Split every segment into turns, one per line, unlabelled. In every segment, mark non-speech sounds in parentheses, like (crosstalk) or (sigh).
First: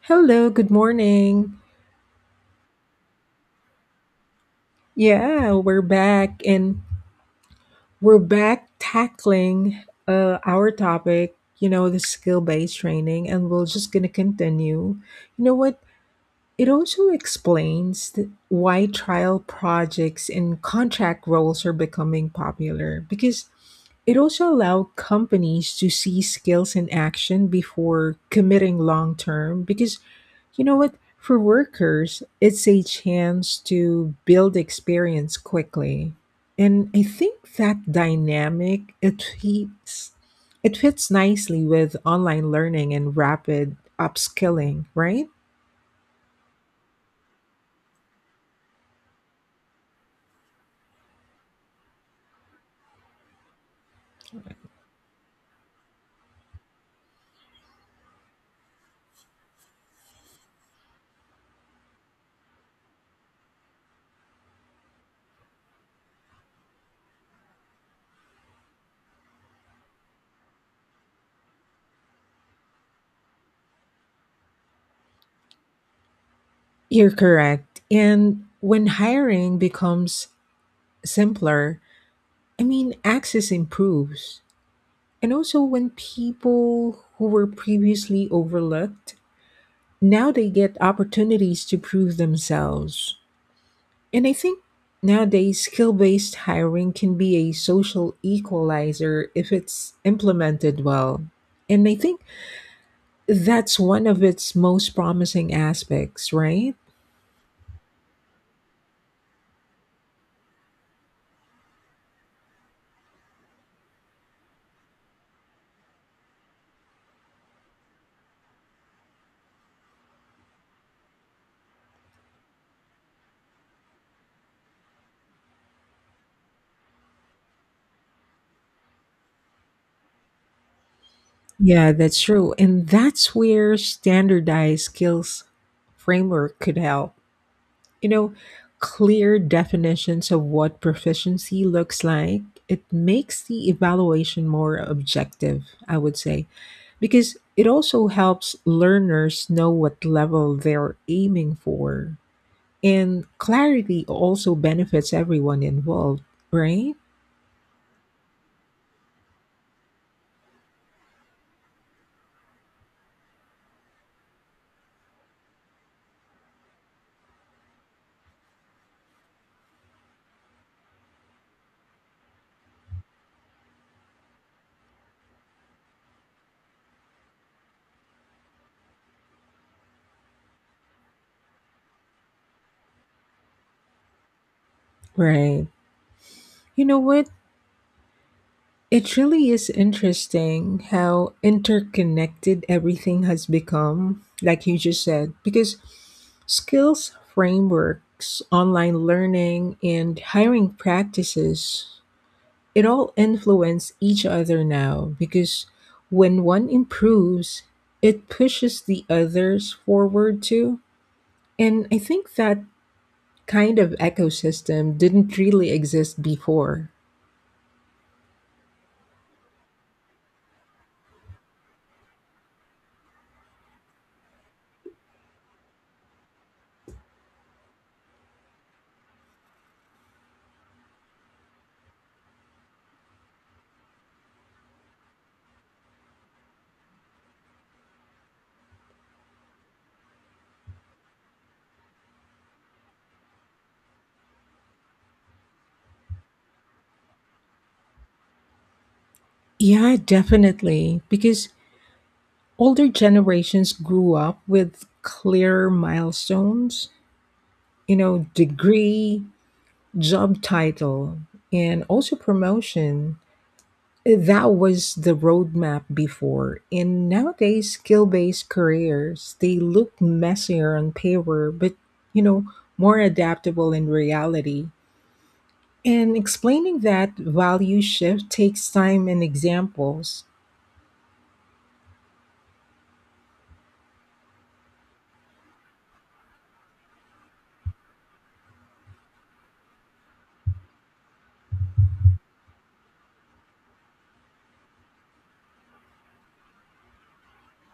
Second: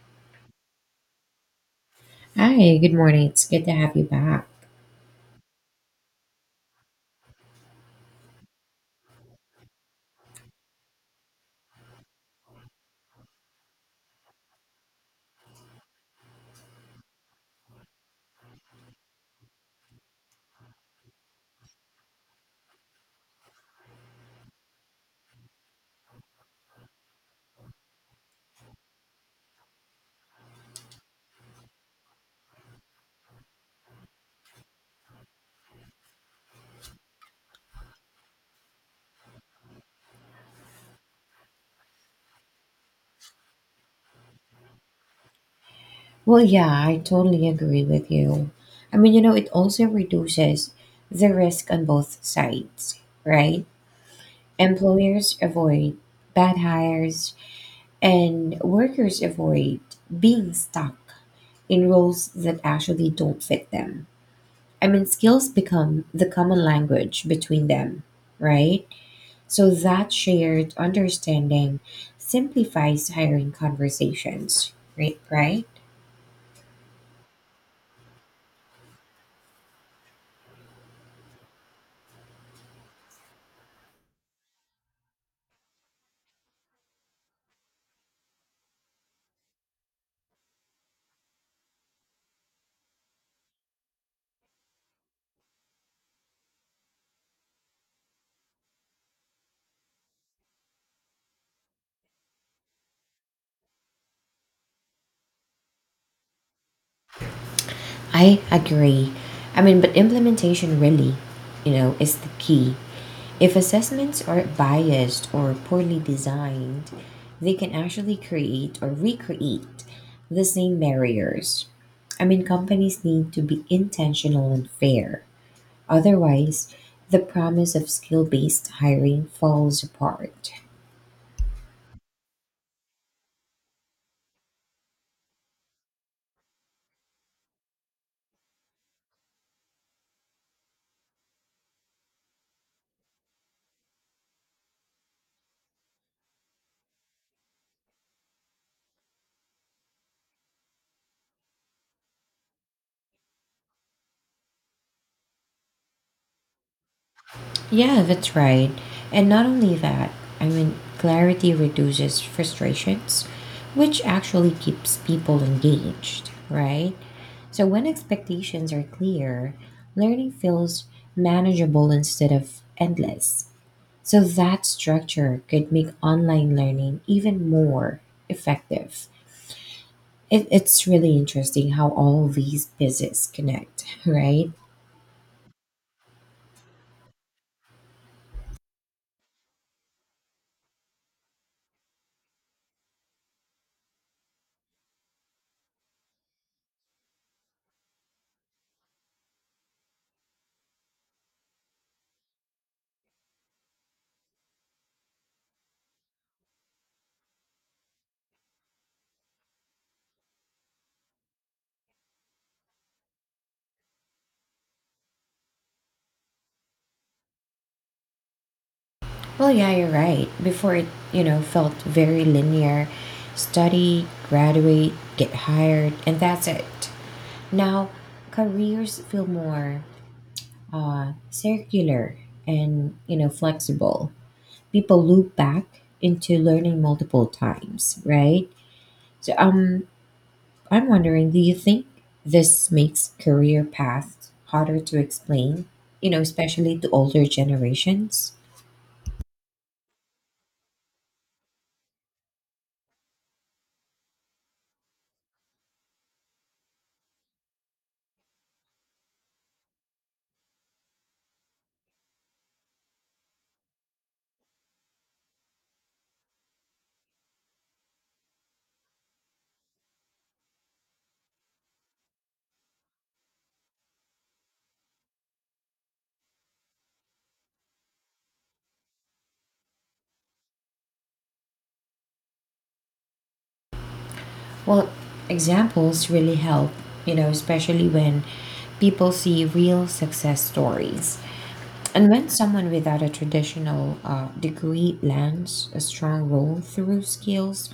Hello, good morning.
Hi, good morning. It's good to have you back.
Yeah, we're back and we're back tackling our topic, you know, the skill based training, and we're just going to continue. You know what? It also explains why trial projects and contract roles are becoming popular, because it also allowed companies to see skills in action before committing long term. Because, you know what? For workers, it's a chance to build experience quickly. And I think that dynamic it fits nicely with online learning and rapid upskilling, right?
Well, yeah, I totally agree with you. It also reduces the risk on both sides, right? Employers avoid bad hires, and workers avoid being stuck in roles that actually don't fit them. Skills become the common language between them, right? So that shared understanding simplifies hiring conversations, right? Right?
You're correct. And when hiring becomes simpler, I mean access improves. And also, when people who were previously overlooked, now they get opportunities to prove themselves. And I think nowadays, skill based hiring can be a social equalizer if it's implemented well. And I think that's one of its most promising aspects, right?
I agree. But implementation really, is the key. If assessments are biased or poorly designed, they can actually create or recreate the same barriers. Companies need to be intentional and fair. Otherwise, the promise of skill based hiring falls apart.
Yeah, that's true. And that's where standardized skills framework could help. You know, clear definitions of what proficiency looks like, it makes the evaluation more objective, I would say, because it also helps learners know what level they're aiming for. And clarity also benefits everyone involved, right?
Yeah, that's right. And not only that, clarity reduces frustrations, which actually keeps people engaged, right? So when expectations are clear, learning feels manageable instead of endless. So that structure could make online learning even more effective. It's really interesting how all these pieces connect, (laughs) right?
Right. You know what? It really is interesting how interconnected everything has become, like you just said, because skills frameworks, online learning, and hiring practices, it all influence each other now, because when one improves, it pushes the others forward too. And I think that kind of ecosystem didn't really exist before.
Well, yeah, you're right. Before it, felt very linear study, graduate, get hired, and that's it. Now, careers feel more circular and, flexible. People loop back into learning multiple times, right? So I'm wondering, do you think this makes career paths harder to explain, especially to older generations?
Yeah, definitely. Because older generations grew up with clear milestones, you know, degree, job title and also promotion, that was the roadmap before. And nowadays skill-based careers, they look messier on paper but, you know, more adaptable in reality, and explaining that value shift takes time and examples.
Well, examples really help, especially when people see real success stories. And when someone without a traditional degree lands a strong role through skills,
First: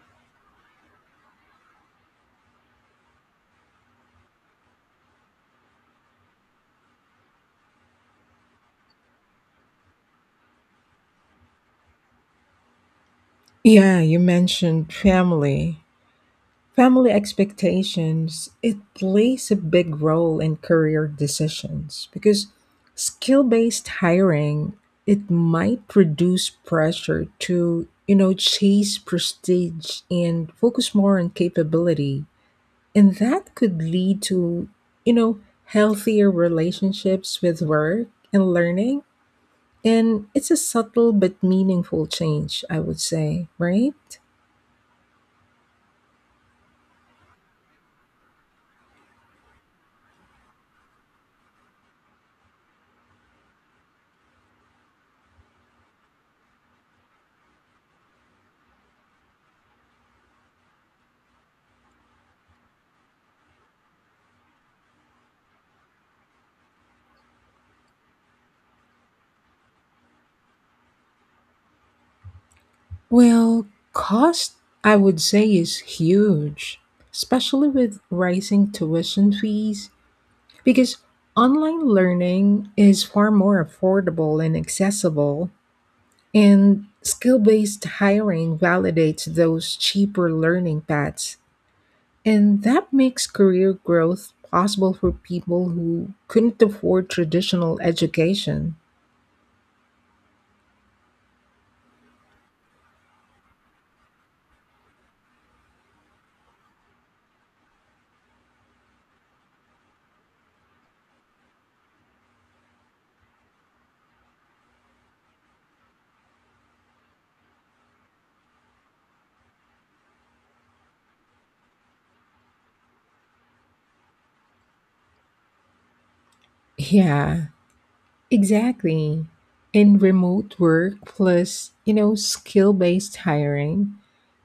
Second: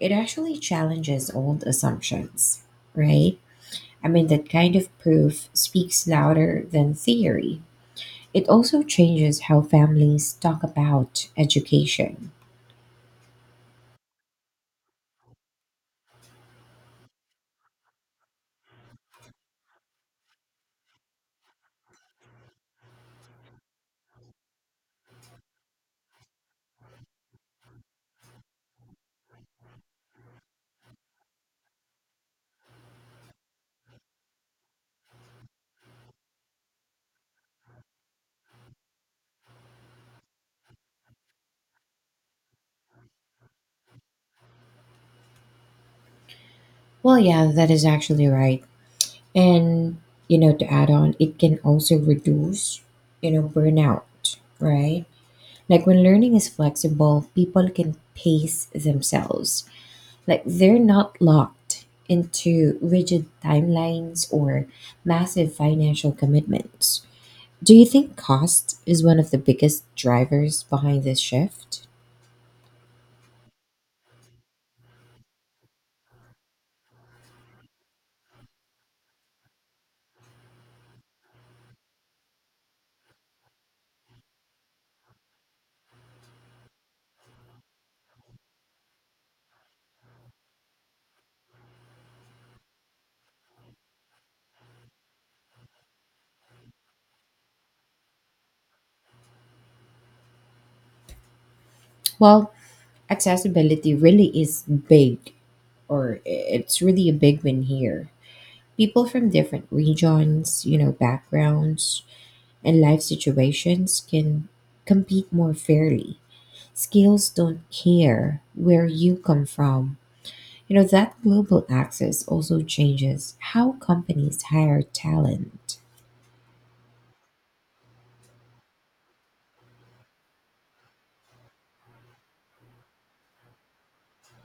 it actually challenges old assumptions, right? That kind of proof speaks louder than theory. It also changes how families talk about education.
Yeah, you mentioned family. Family expectations, it plays a big role in career decisions because skill-based hiring, it might produce pressure to, you know, chase prestige and focus more on capability. And that could lead to, you know, healthier relationships with work and learning. And it's a subtle but meaningful change, I would say, right?
Well, yeah, that is actually right. And, to add on, it can also reduce, burnout, right? Like when learning is flexible, people can pace themselves. Like they're not locked into rigid timelines or massive financial commitments. Do you think cost is one of the biggest drivers behind this shift?
Well, cost, I would say, is huge, especially with rising tuition fees, because online learning is far more affordable and accessible, and skill based hiring validates those cheaper learning paths. And that makes career growth possible for people who couldn't afford traditional education.
Well, accessibility really is big, or it's really a big win here. People from different regions, backgrounds, and life situations can compete more fairly. Scales don't care where you come from. You know, that global access also changes how companies hire talent.
Yeah, exactly. And remote work plus, you know, skill-based hiring,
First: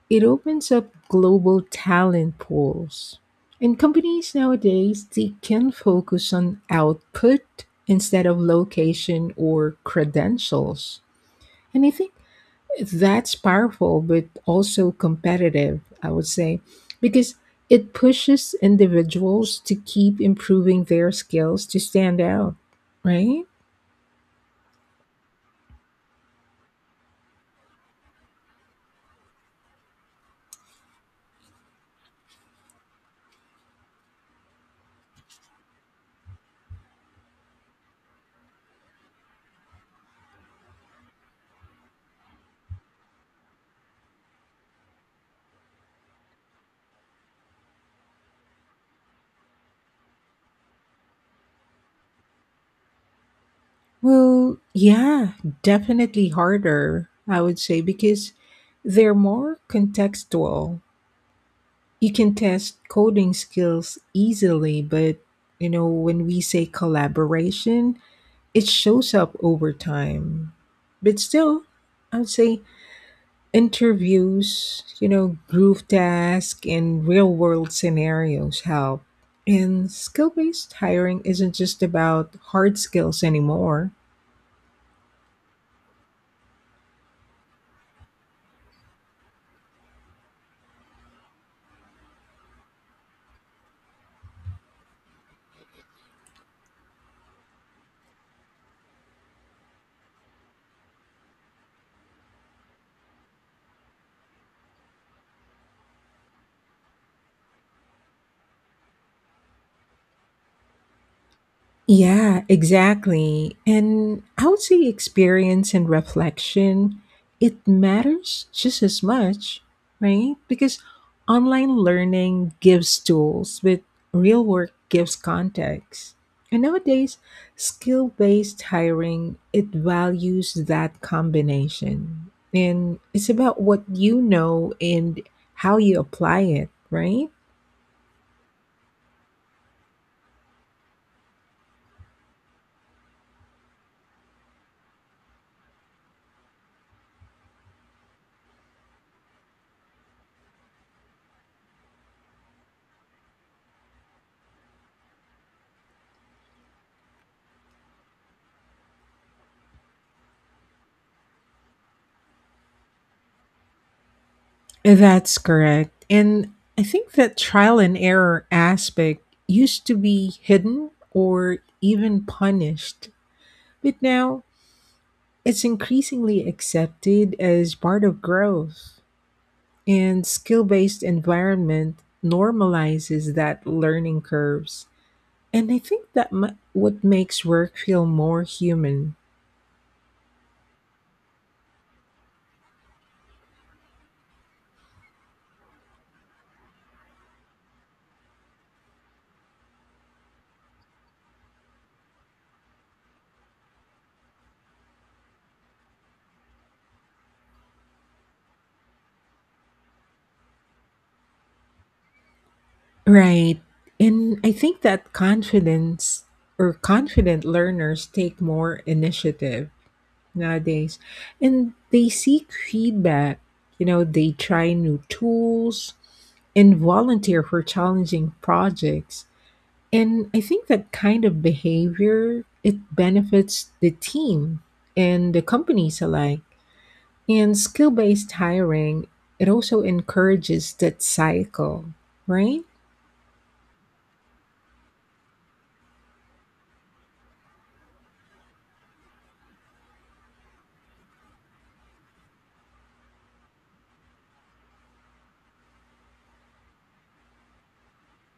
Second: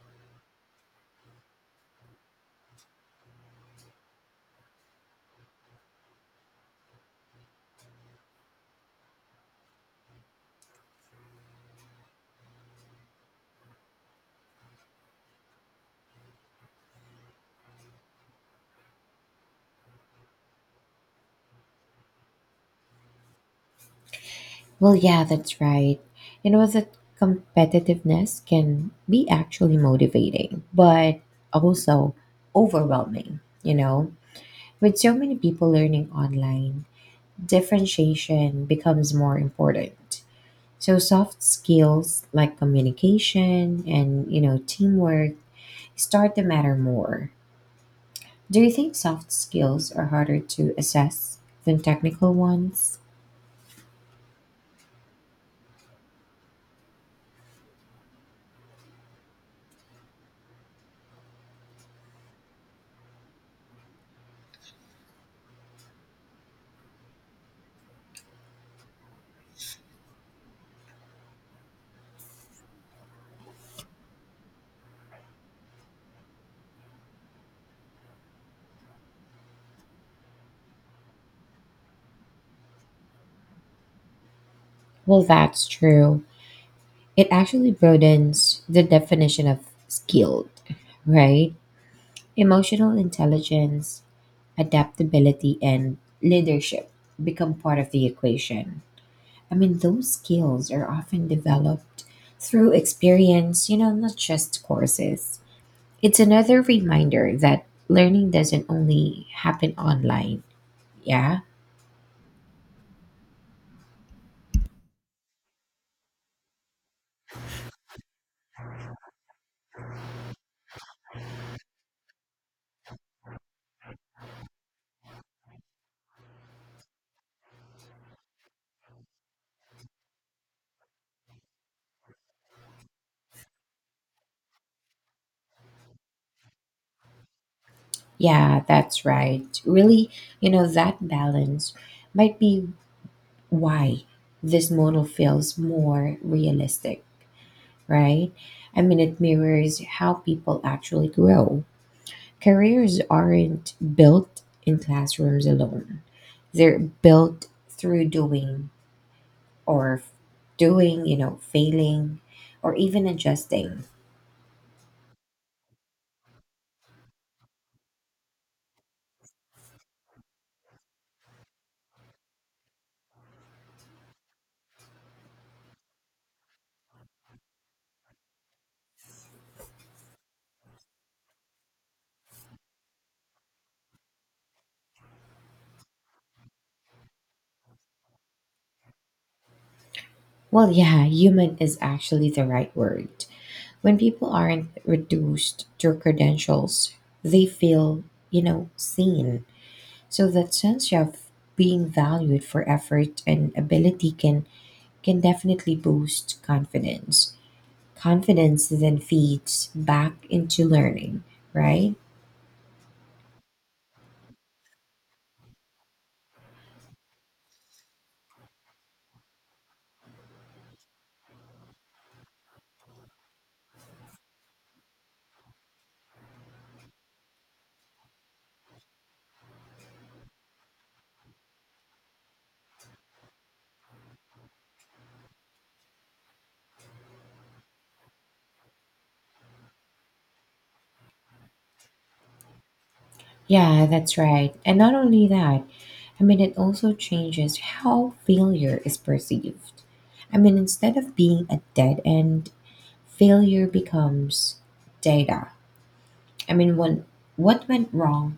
it opens up global talent pools. And companies nowadays, they can focus on output instead of location or credentials. And I think that's powerful but also competitive, I would say, because it pushes individuals to keep improving their skills to stand out, right?
Well, yeah, that's right. You know, that competitiveness can be actually motivating, but also overwhelming. With so many people learning online, differentiation becomes more important. So soft skills like communication and teamwork start to matter more. Do you think soft skills are harder to assess than technical ones?
Well, yeah, definitely harder, I would say, because they're more contextual. You can test coding skills easily, but you know, when we say collaboration, it shows up over time. But still, I would say interviews, you know, group tasks and real world scenarios help. And skill based hiring isn't just about hard skills anymore.
Well, that's true. It actually broadens the definition of skilled, right? Emotional intelligence, adaptability and leadership become part of the equation. Those skills are often developed through experience, not just courses. It's another reminder that learning doesn't only happen online. Yeah.
Yeah, exactly. And I would say experience and reflection, it matters just as much, right? Because online learning gives tools, but real work gives context. And nowadays, skill-based hiring, it values that combination. And it's about what you know and how you apply it, right?
Yeah, that's right. Really, that balance might be why this model feels more realistic, right? It mirrors how people actually grow. Careers aren't built in classrooms alone. They're built through doing or doing, failing or even adjusting.
That's correct. And I think that trial and error aspect used to be hidden or even punished, but now it's increasingly accepted as part of growth. And skill based environment normalizes that learning curves. And I think that what makes work feel more human.
Well, yeah, human is actually the right word. When people aren't reduced to credentials, they feel, seen. So that sense of being valued for effort and ability can definitely boost confidence. Confidence then feeds back into learning, right?
Right. And I think that confidence or confident learners take more initiative nowadays, and they seek feedback, you know, they try new tools and volunteer for challenging projects. And I think that kind of behavior, it benefits the team and the companies alike. And skill-based hiring, it also encourages that cycle, right?
Yeah, that's right. And not only that, it also changes how failure is perceived. I mean, instead of being a dead end, failure becomes data. I mean, when, what went wrong,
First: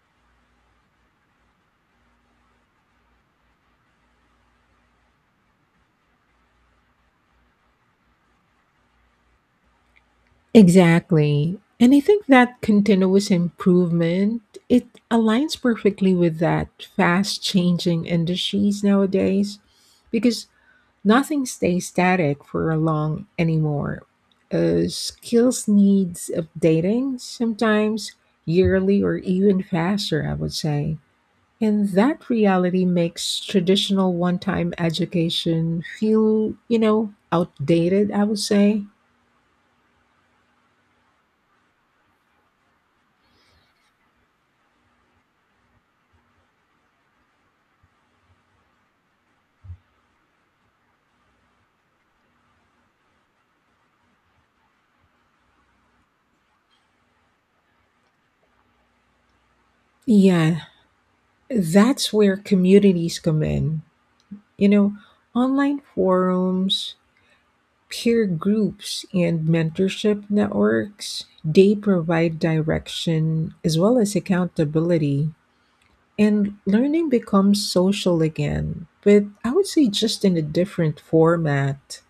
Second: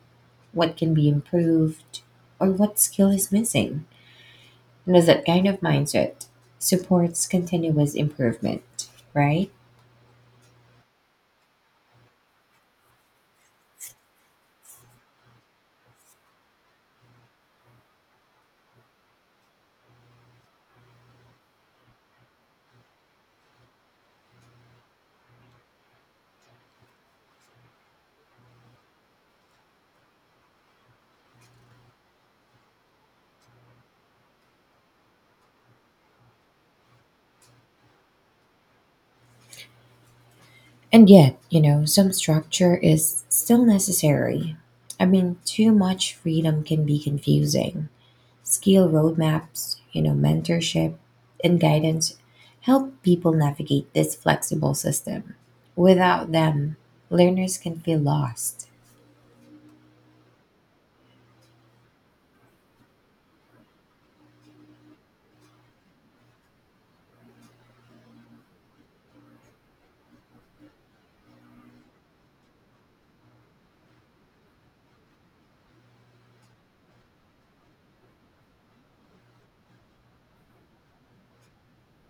what can be improved, or what skill is missing. You know, that kind of mindset supports continuous improvement, right?
Exactly. And I think that continuous improvement, it aligns perfectly with that fast changing industries nowadays, because nothing stays static for long anymore. Skills needs updating sometimes yearly or even faster, I would say. And that reality makes traditional one time education feel, you know, outdated, I would say.
And yet, some structure is still necessary. I mean, too much freedom can be confusing. Skill roadmaps, mentorship, and guidance help people navigate this flexible system. Without them, learners can feel lost.
Yeah, that's where communities come in. You know, online forums, peer groups, and mentorship networks, they provide direction as well as accountability. And learning becomes social again, but I would say just in a different format.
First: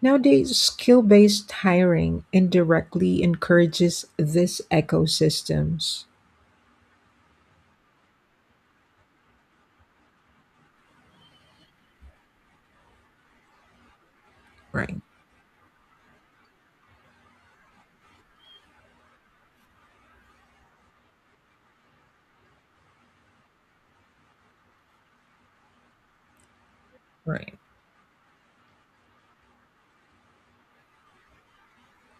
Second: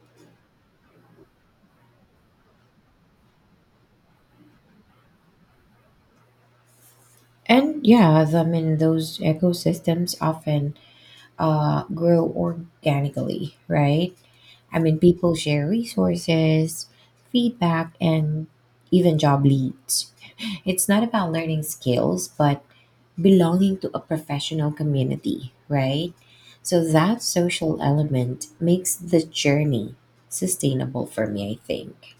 Nowadays, skill based hiring indirectly encourages this ecosystems.
And yeah, those ecosystems often grow organically, right?
Right,
People share resources, feedback, and even job leads. (laughs) It's not about learning skills, but belonging to a professional community, right? So that
right.
social element makes the journey sustainable for me, I think.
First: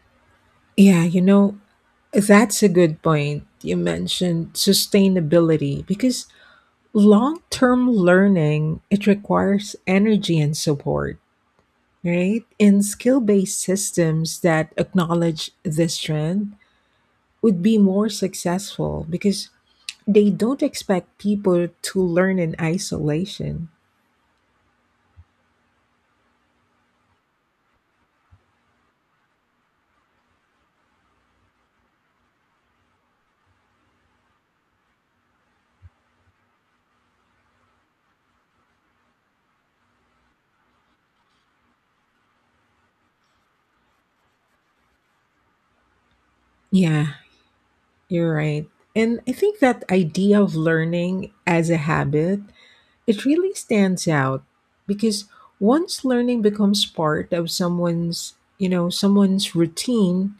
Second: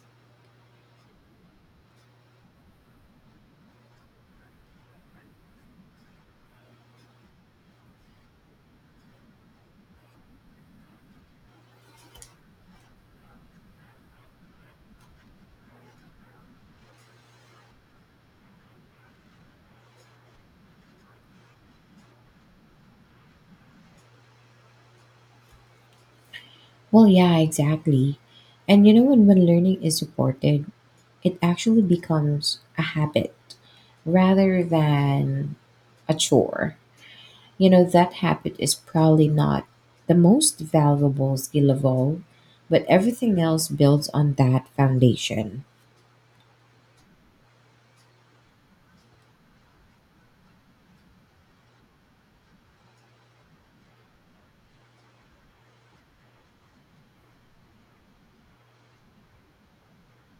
Yeah, you know, that's a good point you mentioned sustainability, because long-term learning, it requires energy and support, right? And skill-based systems that acknowledge this trend would be more successful because they don't expect people to learn in isolation.
Well, yeah, exactly. And you know, when learning is supported, it actually becomes a habit rather than a chore. You know, that habit is probably not the most valuable skill of all, but everything else builds on that foundation.
Yeah, you're right. And I think that idea of learning as a habit, it really stands out because once learning becomes part of someone's routine,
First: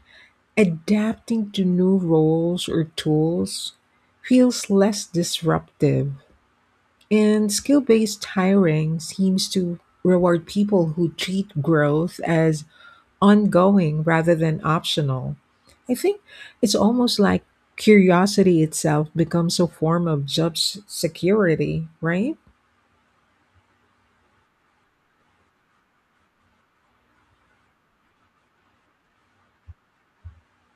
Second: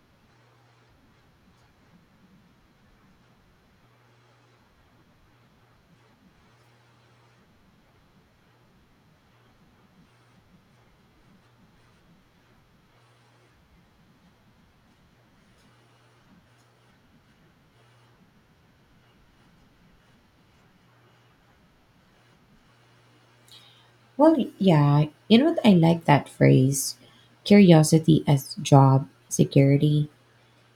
adapting to new roles or tools feels less disruptive. And skill based hiring seems to reward people who treat growth as ongoing rather than optional. I think it's almost like curiosity itself becomes a form of job security, right?
Well, yeah, you know what? I like that phrase curiosity as job security.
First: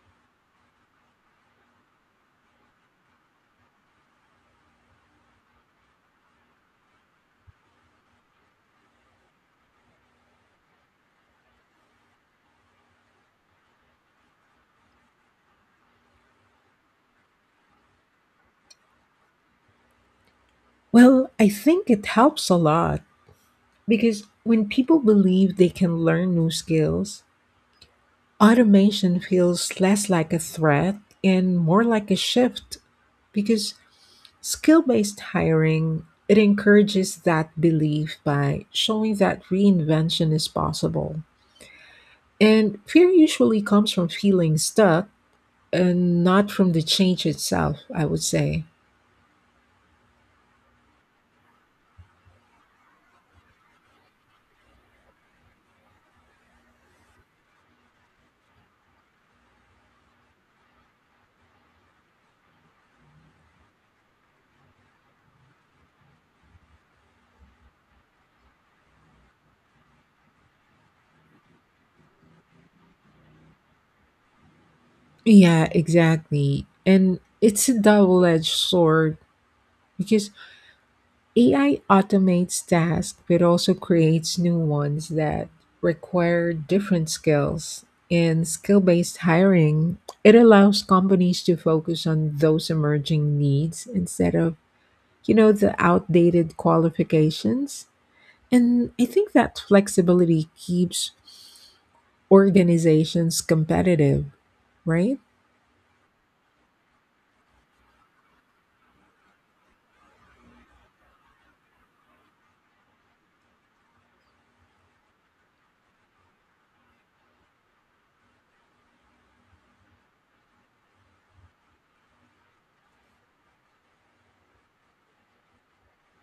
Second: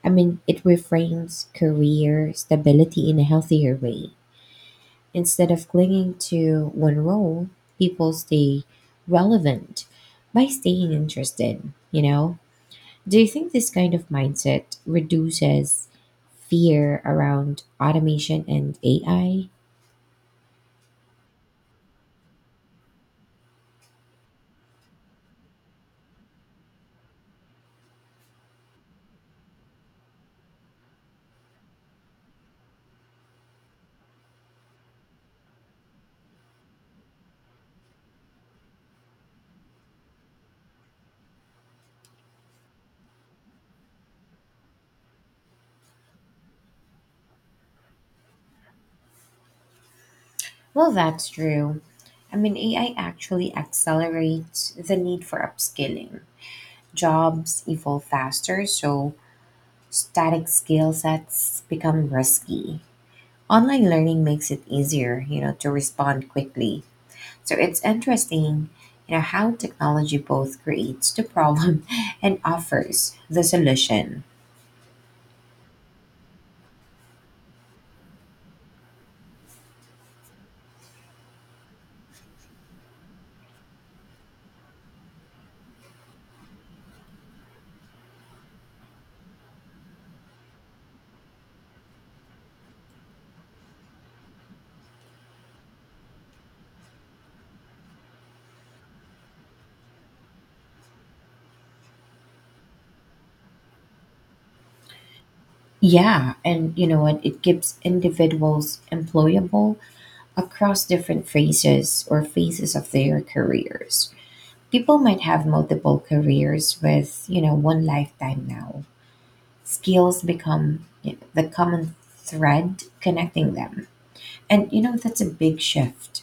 It reframes career stability in a healthier way. Instead of clinging to one role, people stay relevant by staying interested, you know? Do you think this kind of mindset reduces fear around automation and AI?
Well, I think it helps a lot because when people believe they can learn new skills, automation feels less like a threat and more like a shift, because skill-based hiring, it encourages that belief by showing that reinvention is possible. And fear usually comes from feeling stuck and not from the change itself, I would say.
Well, that's true. AI actually accelerates the need for upskilling. Jobs evolve faster, so static skill sets become risky. Online learning makes it easier, to respond quickly. So it's interesting, how technology both creates the problem (laughs) and offers the solution.
Yeah, exactly. And it's a double edged sword because AI automates tasks but also creates new ones that require different skills. In skill based hiring, it allows companies to focus on those emerging needs instead of, you know, the outdated qualifications. And I think that flexibility keeps organizations competitive, right?
Yeah, and you know what? It keeps individuals employable across different phases of their careers. People might have multiple careers with, one lifetime now. Skills become the common thread connecting them. And, that's a big shift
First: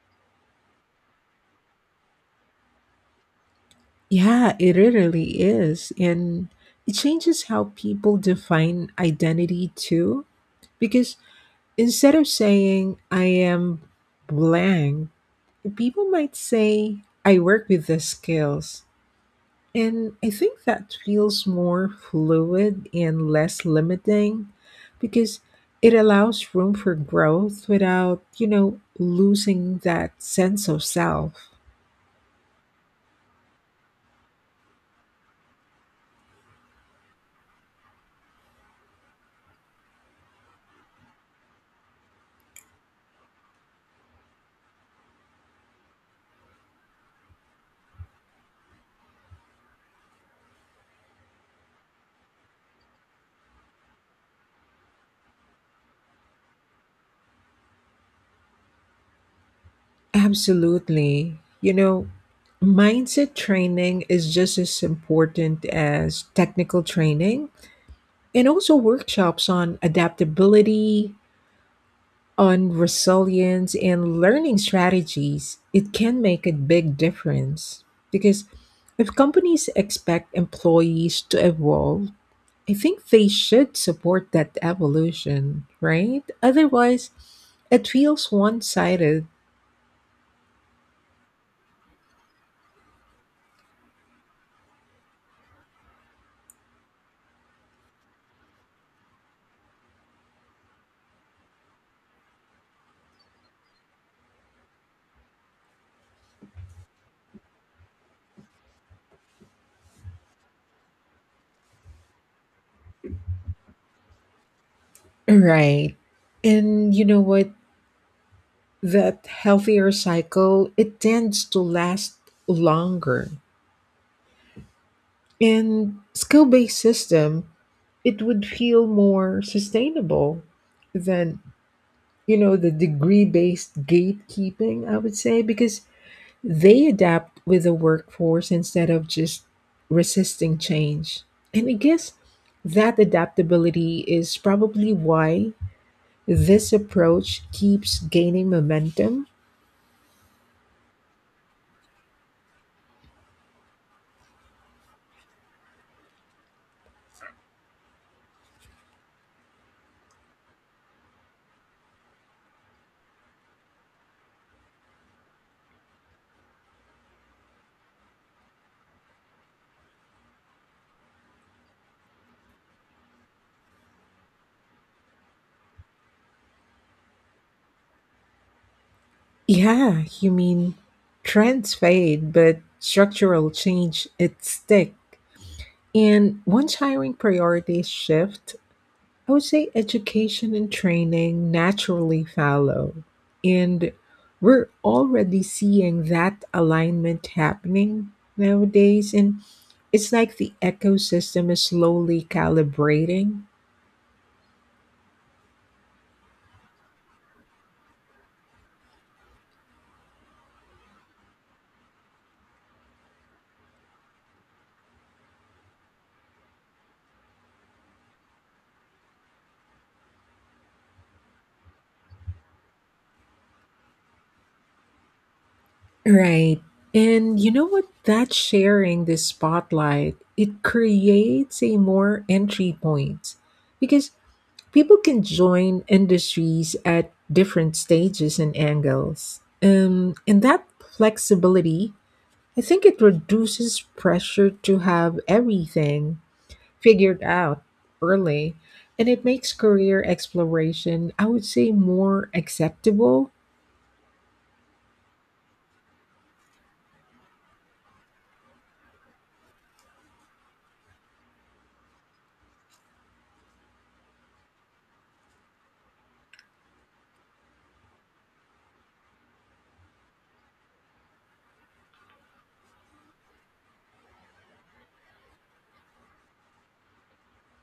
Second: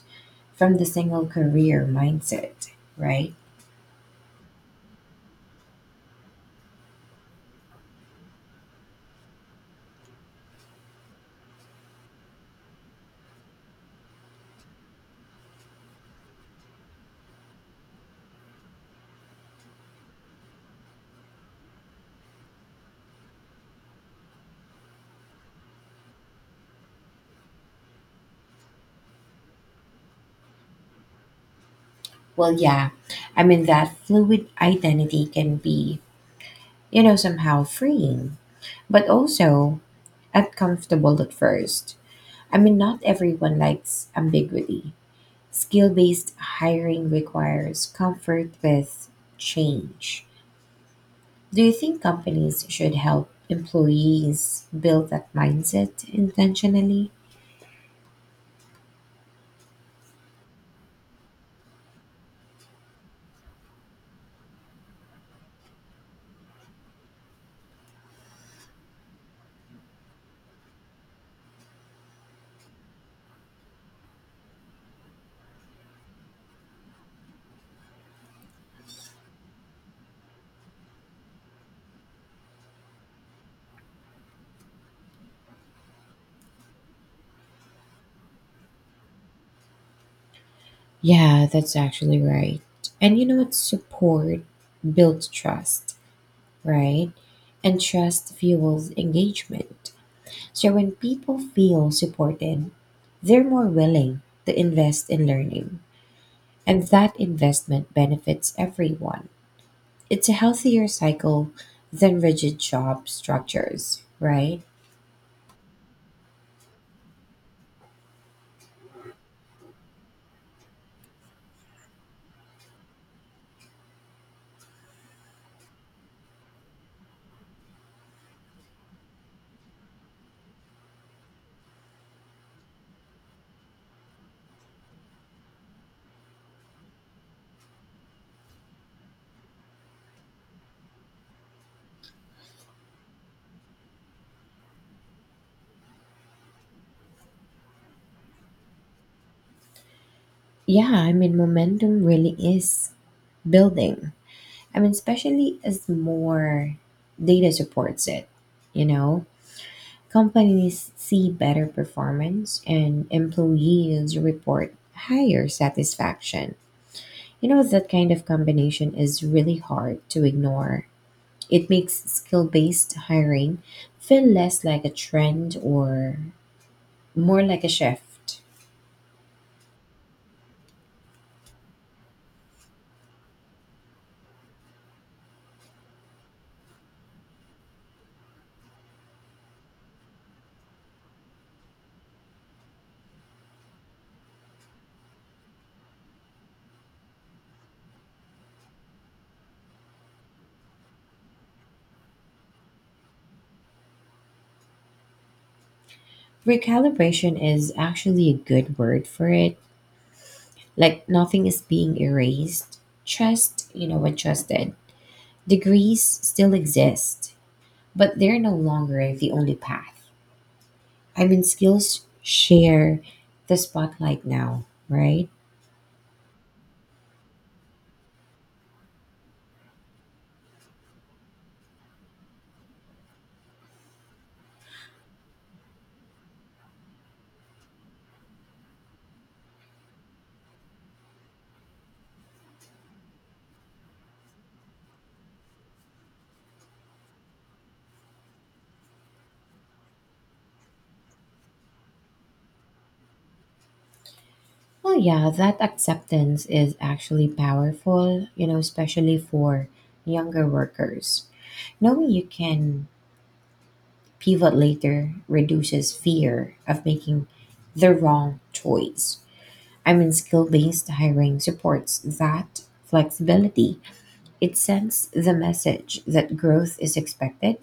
from the single career mindset, right?
Yeah, it really is. And it changes how people define identity too, because instead of saying I am blank, people might say I work with the skills. And I think that feels more fluid and less limiting because it allows room for growth without, you know, losing that sense of self.
Well, yeah. I mean, that fluid identity can be, somehow freeing, but also uncomfortable at first. I mean, not everyone likes ambiguity. Skill based hiring requires comfort with change. Do you think companies should help employees build that mindset intentionally?
Absolutely. You know, mindset training is just as important as technical training, and also workshops on adaptability, on resilience, and learning strategies, it can make a big difference. Because if companies expect employees to evolve, I think they should support that evolution, right? Otherwise, it feels one sided. (laughs)
Yeah, that's actually right. And you know what? Support builds trust, right? And trust fuels engagement. So when people feel supported, they're more willing to invest in learning, and that investment benefits everyone. It's a healthier cycle than rigid job structures, right?
Right. And you know what? That healthier cycle, it tends to last longer. And skill based system, it would feel more sustainable than, you know, the degree based gatekeeping, I would say, because they adapt with the workforce instead of just resisting change. And I guess that adaptability is probably why this approach keeps gaining momentum.
Yeah, momentum really is building. Especially as more data supports it, you know? Companies see better performance and employees report higher satisfaction. You know, that kind of combination is really hard to ignore. It makes skill based hiring feel less like a trend or more like a shift.
Yeah, you mean trends fade but structural change it stick. And once hiring priorities shift, I would say education and training naturally follow. And we're already seeing that alignment happening nowadays. And it's like the ecosystem is slowly calibrating.
Recalibration is actually a good word for it. Like nothing is being erased, just, adjusted. Degrees still exist, but they're no longer the only path. I mean, skills share the spotlight now, right?
Right. And you know what? That sharing the spotlight, it creates a more entry point because people can join industries at different stages and angles. And that flexibility, I think it reduces pressure to have everything figured out early. And it makes career exploration, I would say, more acceptable.
Well, yeah, that acceptance is actually powerful, especially for younger workers. Knowing you can pivot later reduces fear of making the wrong choice. I mean, skill based hiring supports that flexibility. It sends the message that growth is expected,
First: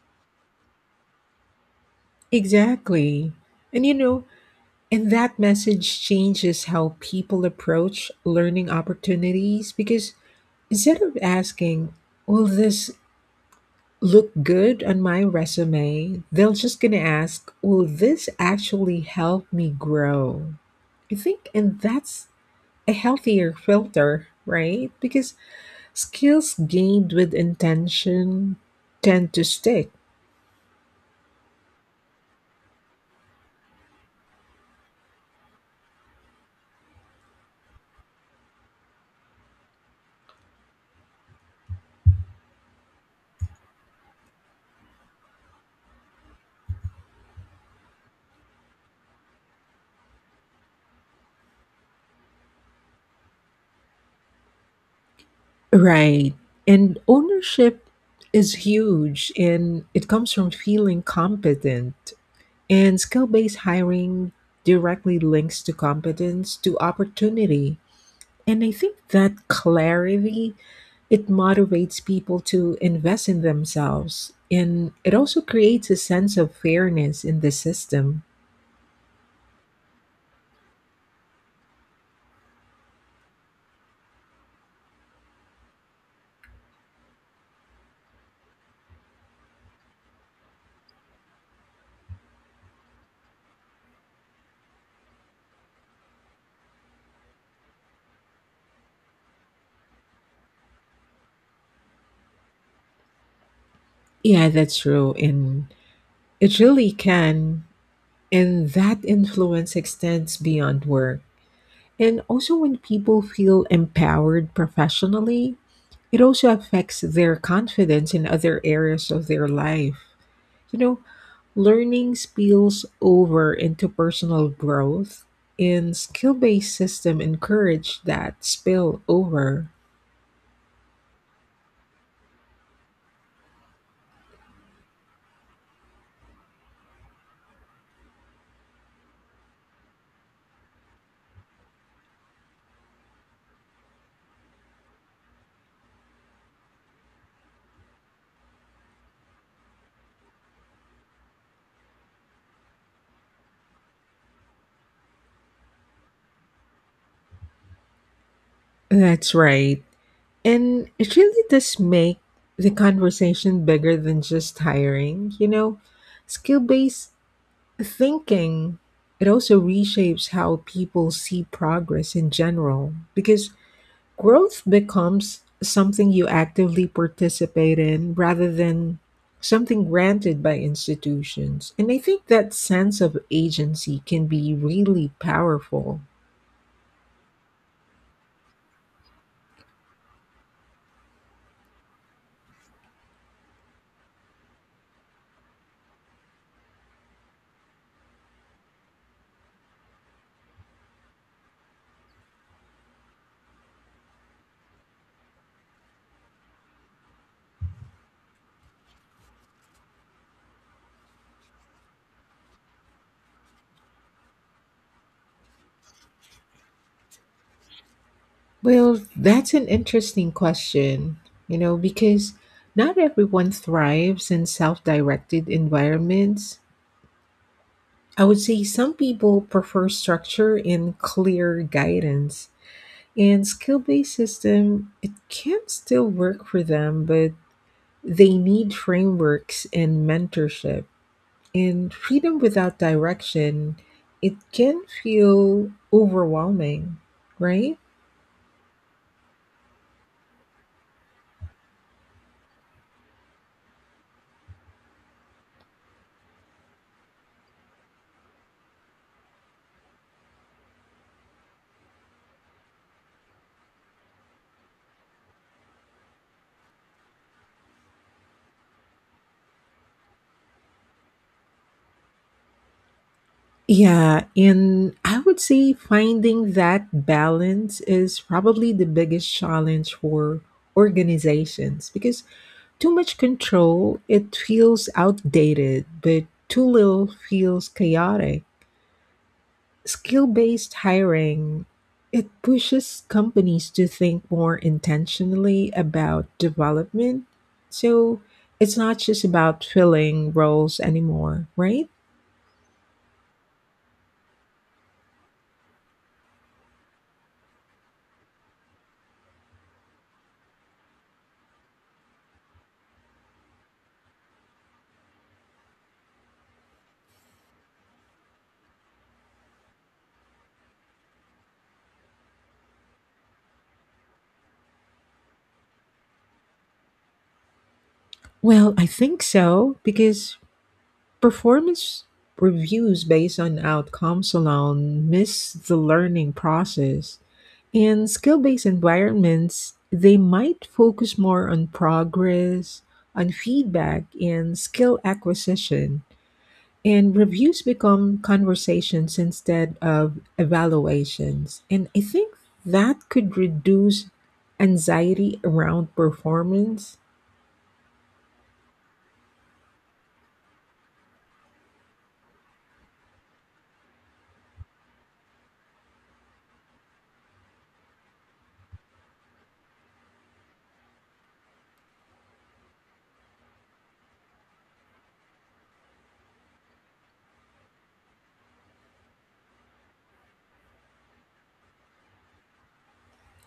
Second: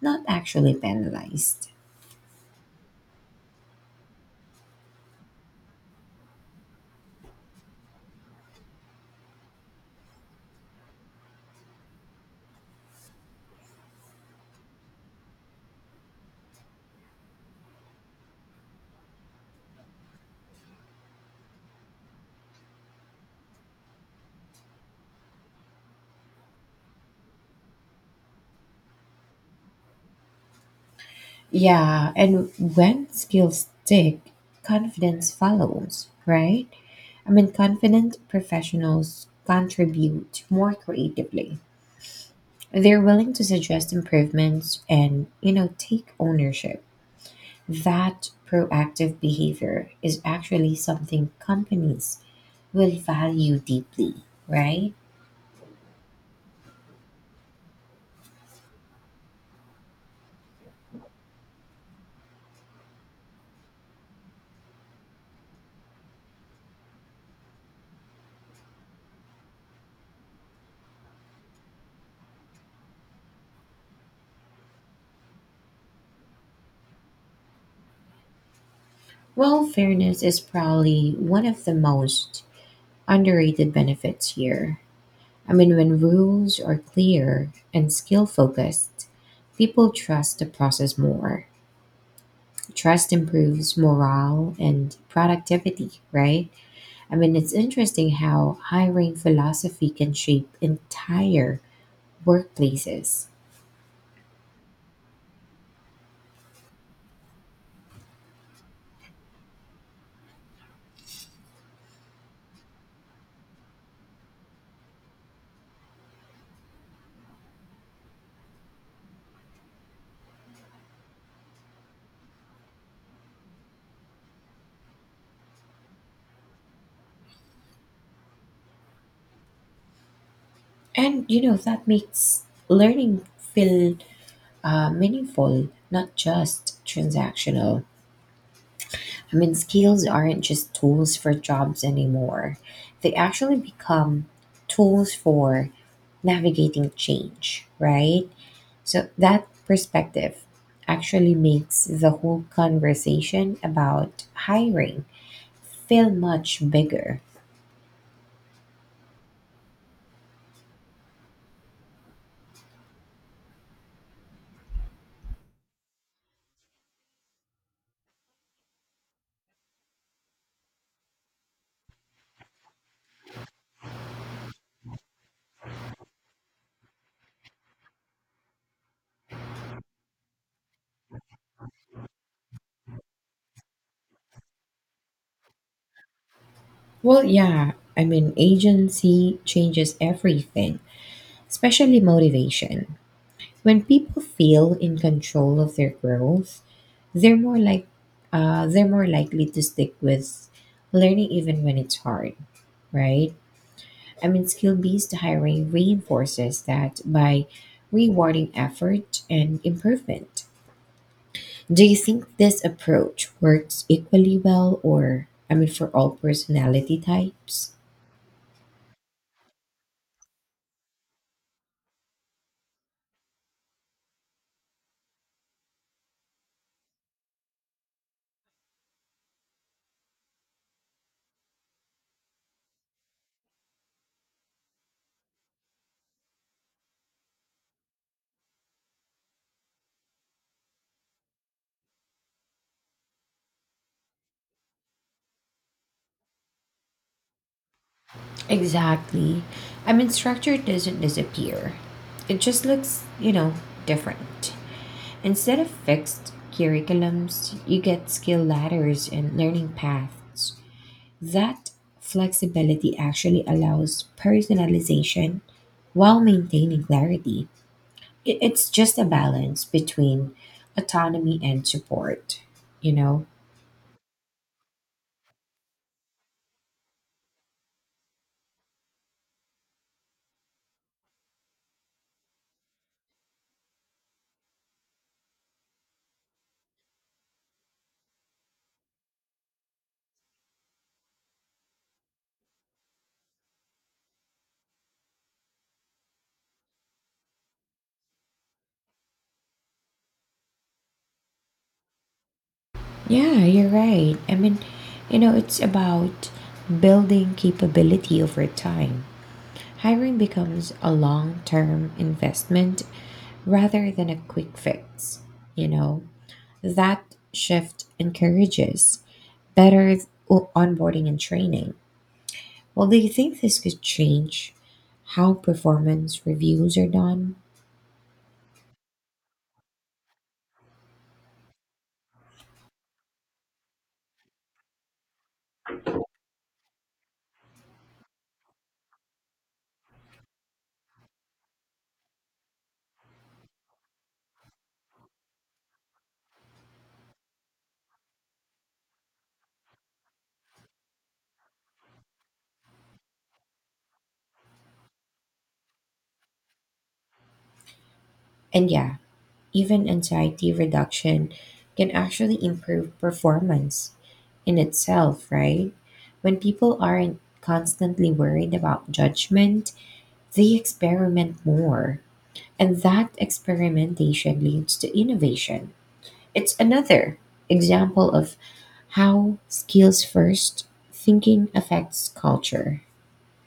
not actually penalized.
Exactly. And you know, and that message changes how people approach learning opportunities, because instead of asking, will this look good on my resume, they're just going to ask, will this actually help me grow? I think, and that's a healthier filter, right? Because skills gained with intention tend to stick.
Yeah, and when skills stick, confidence follows, right? Confident professionals contribute more creatively. They're willing to suggest improvements and, take ownership. That proactive behavior is actually something companies will value deeply, right?
Right. And ownership is huge, and it comes from feeling competent. And skill based hiring directly links to competence to opportunity. And I think that clarity, it motivates people to invest in themselves, and it also creates a sense of fairness in the system.
Well, fairness is probably one of the most underrated benefits here. I mean, when rules are clear and skill focused, people trust the process more. Trust improves morale and productivity, right? I mean, it's interesting how hiring philosophy can shape entire workplaces.
Yeah, that's true. And it really can. And that influence extends beyond work. And also, when people feel empowered professionally, it also affects their confidence in other areas of their life. You know, learning spills over into personal growth, and skill based system encourage that spill over.
And, that makes learning feel meaningful, not just transactional. I mean, skills aren't just tools for jobs anymore, they actually become tools for navigating change, right? So that perspective actually makes the whole conversation about hiring feel much bigger.
That's right. And it really does make the conversation bigger than just hiring. You know, skill based thinking, it also reshapes how people see progress in general, because growth becomes something you actively participate in rather than something granted by institutions. And I think that sense of agency can be really powerful.
Well, yeah, agency changes everything, especially motivation. When people feel in control of their growth, they're more like they're more likely to stick with learning even when it's hard, right? I mean, skill based hiring reinforces that by rewarding effort and improvement. Do you think this approach works equally well or for all personality types?
Well, that's an interesting question, you know, because not everyone thrives in self directed environments. I would say some people prefer structure and clear guidance. And skill based system, it can still work for them, but they need frameworks and mentorship. And freedom without direction, it can feel overwhelming, right?
Exactly. I mean, structure doesn't disappear, it just looks, different. Instead of fixed curriculums, you get skill ladders and learning paths. That flexibility actually allows personalization while maintaining clarity. It's just a balance between autonomy and support, you know?
Yeah, and I would say finding that balance is probably the biggest challenge for organizations because too much control, it feels outdated, but too little feels chaotic. Skill based hiring, it pushes companies to think more intentionally about development. So it's not just about filling roles anymore, right?
Yeah, you're right. It's about building capability over time. Hiring becomes a long term investment rather than a quick fix, you know? That shift encourages better onboarding and training. Well, do you think this could change how performance reviews are done?
Well, I think so because performance reviews based on outcomes alone miss the learning process. In skill based environments, they might focus more on progress, on feedback, and skill acquisition. And reviews become conversations instead of evaluations. And I think that could reduce anxiety around performance.
And yeah, even anxiety reduction can actually improve performance in itself, right? When people aren't constantly worried about judgment, they experiment more. And that experimentation leads to innovation. It's another example of how skills first thinking affects culture.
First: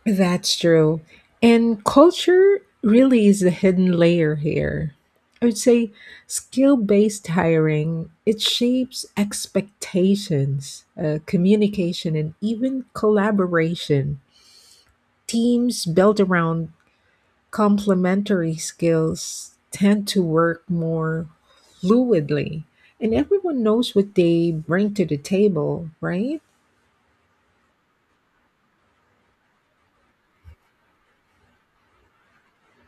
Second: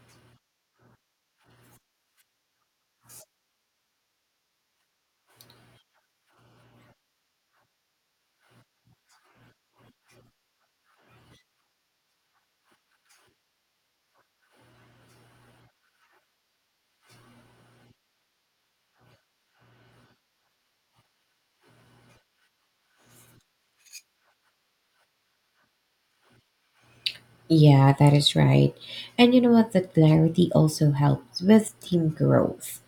That's true. And culture really is the hidden layer here. I would say skill-based hiring, it shapes expectations, communication, and even collaboration. Teams built around complementary skills tend to work more fluidly, and everyone knows what they bring to the table, right?
Yeah, that is right. And you know what? That clarity also helps with team growth.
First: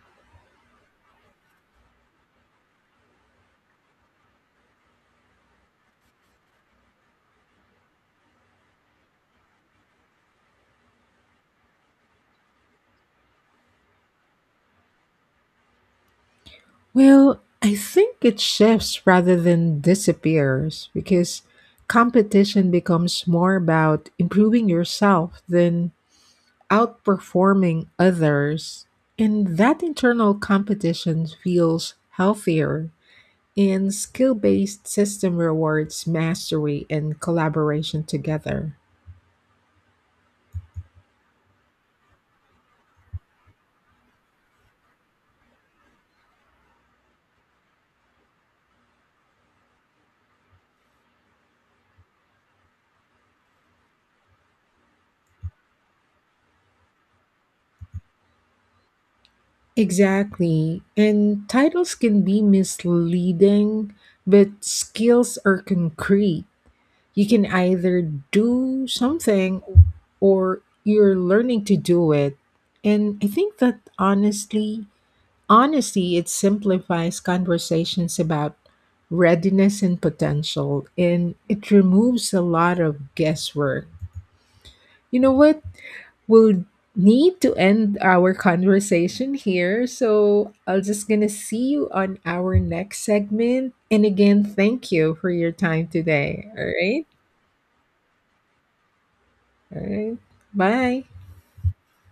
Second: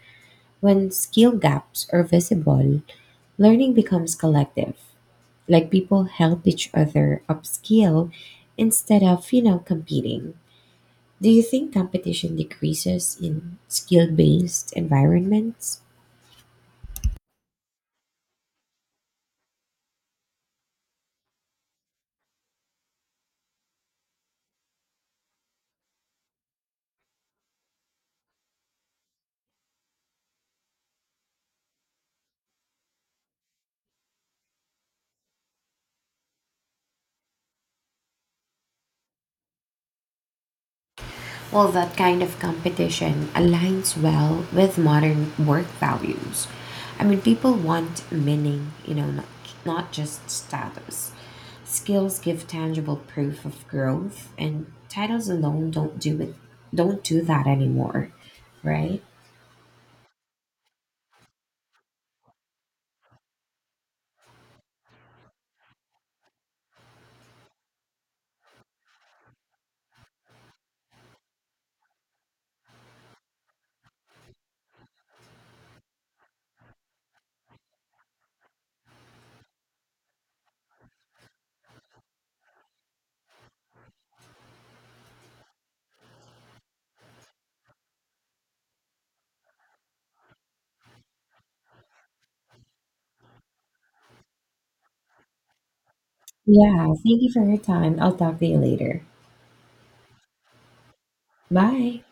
When skill gaps are visible, learning becomes collective. Like people help each other upskill instead of, competing. Do you think competition decreases in skill based environments?
Well, I think it shifts rather than disappears, because competition becomes more about improving yourself than outperforming others. And that internal competition feels healthier. And skill-based system rewards mastery and collaboration together.
Well, that kind of competition aligns well with modern work values. People want meaning, not just status. Skills give tangible proof of growth, and titles alone don't do it. Don't do that anymore, right?
Exactly. And titles can be misleading, but skills are concrete. You can either do something or you're learning to do it. And I think that honesty it simplifies conversations about readiness and potential, and it removes a lot of guesswork. You know what? We'll need to end our conversation here. So I'll just gonna see you on our next segment. And again, thank you for your time today. All
Yeah,
right.
thank you for your time. I'll talk to you later.
All right. Bye.
Bye.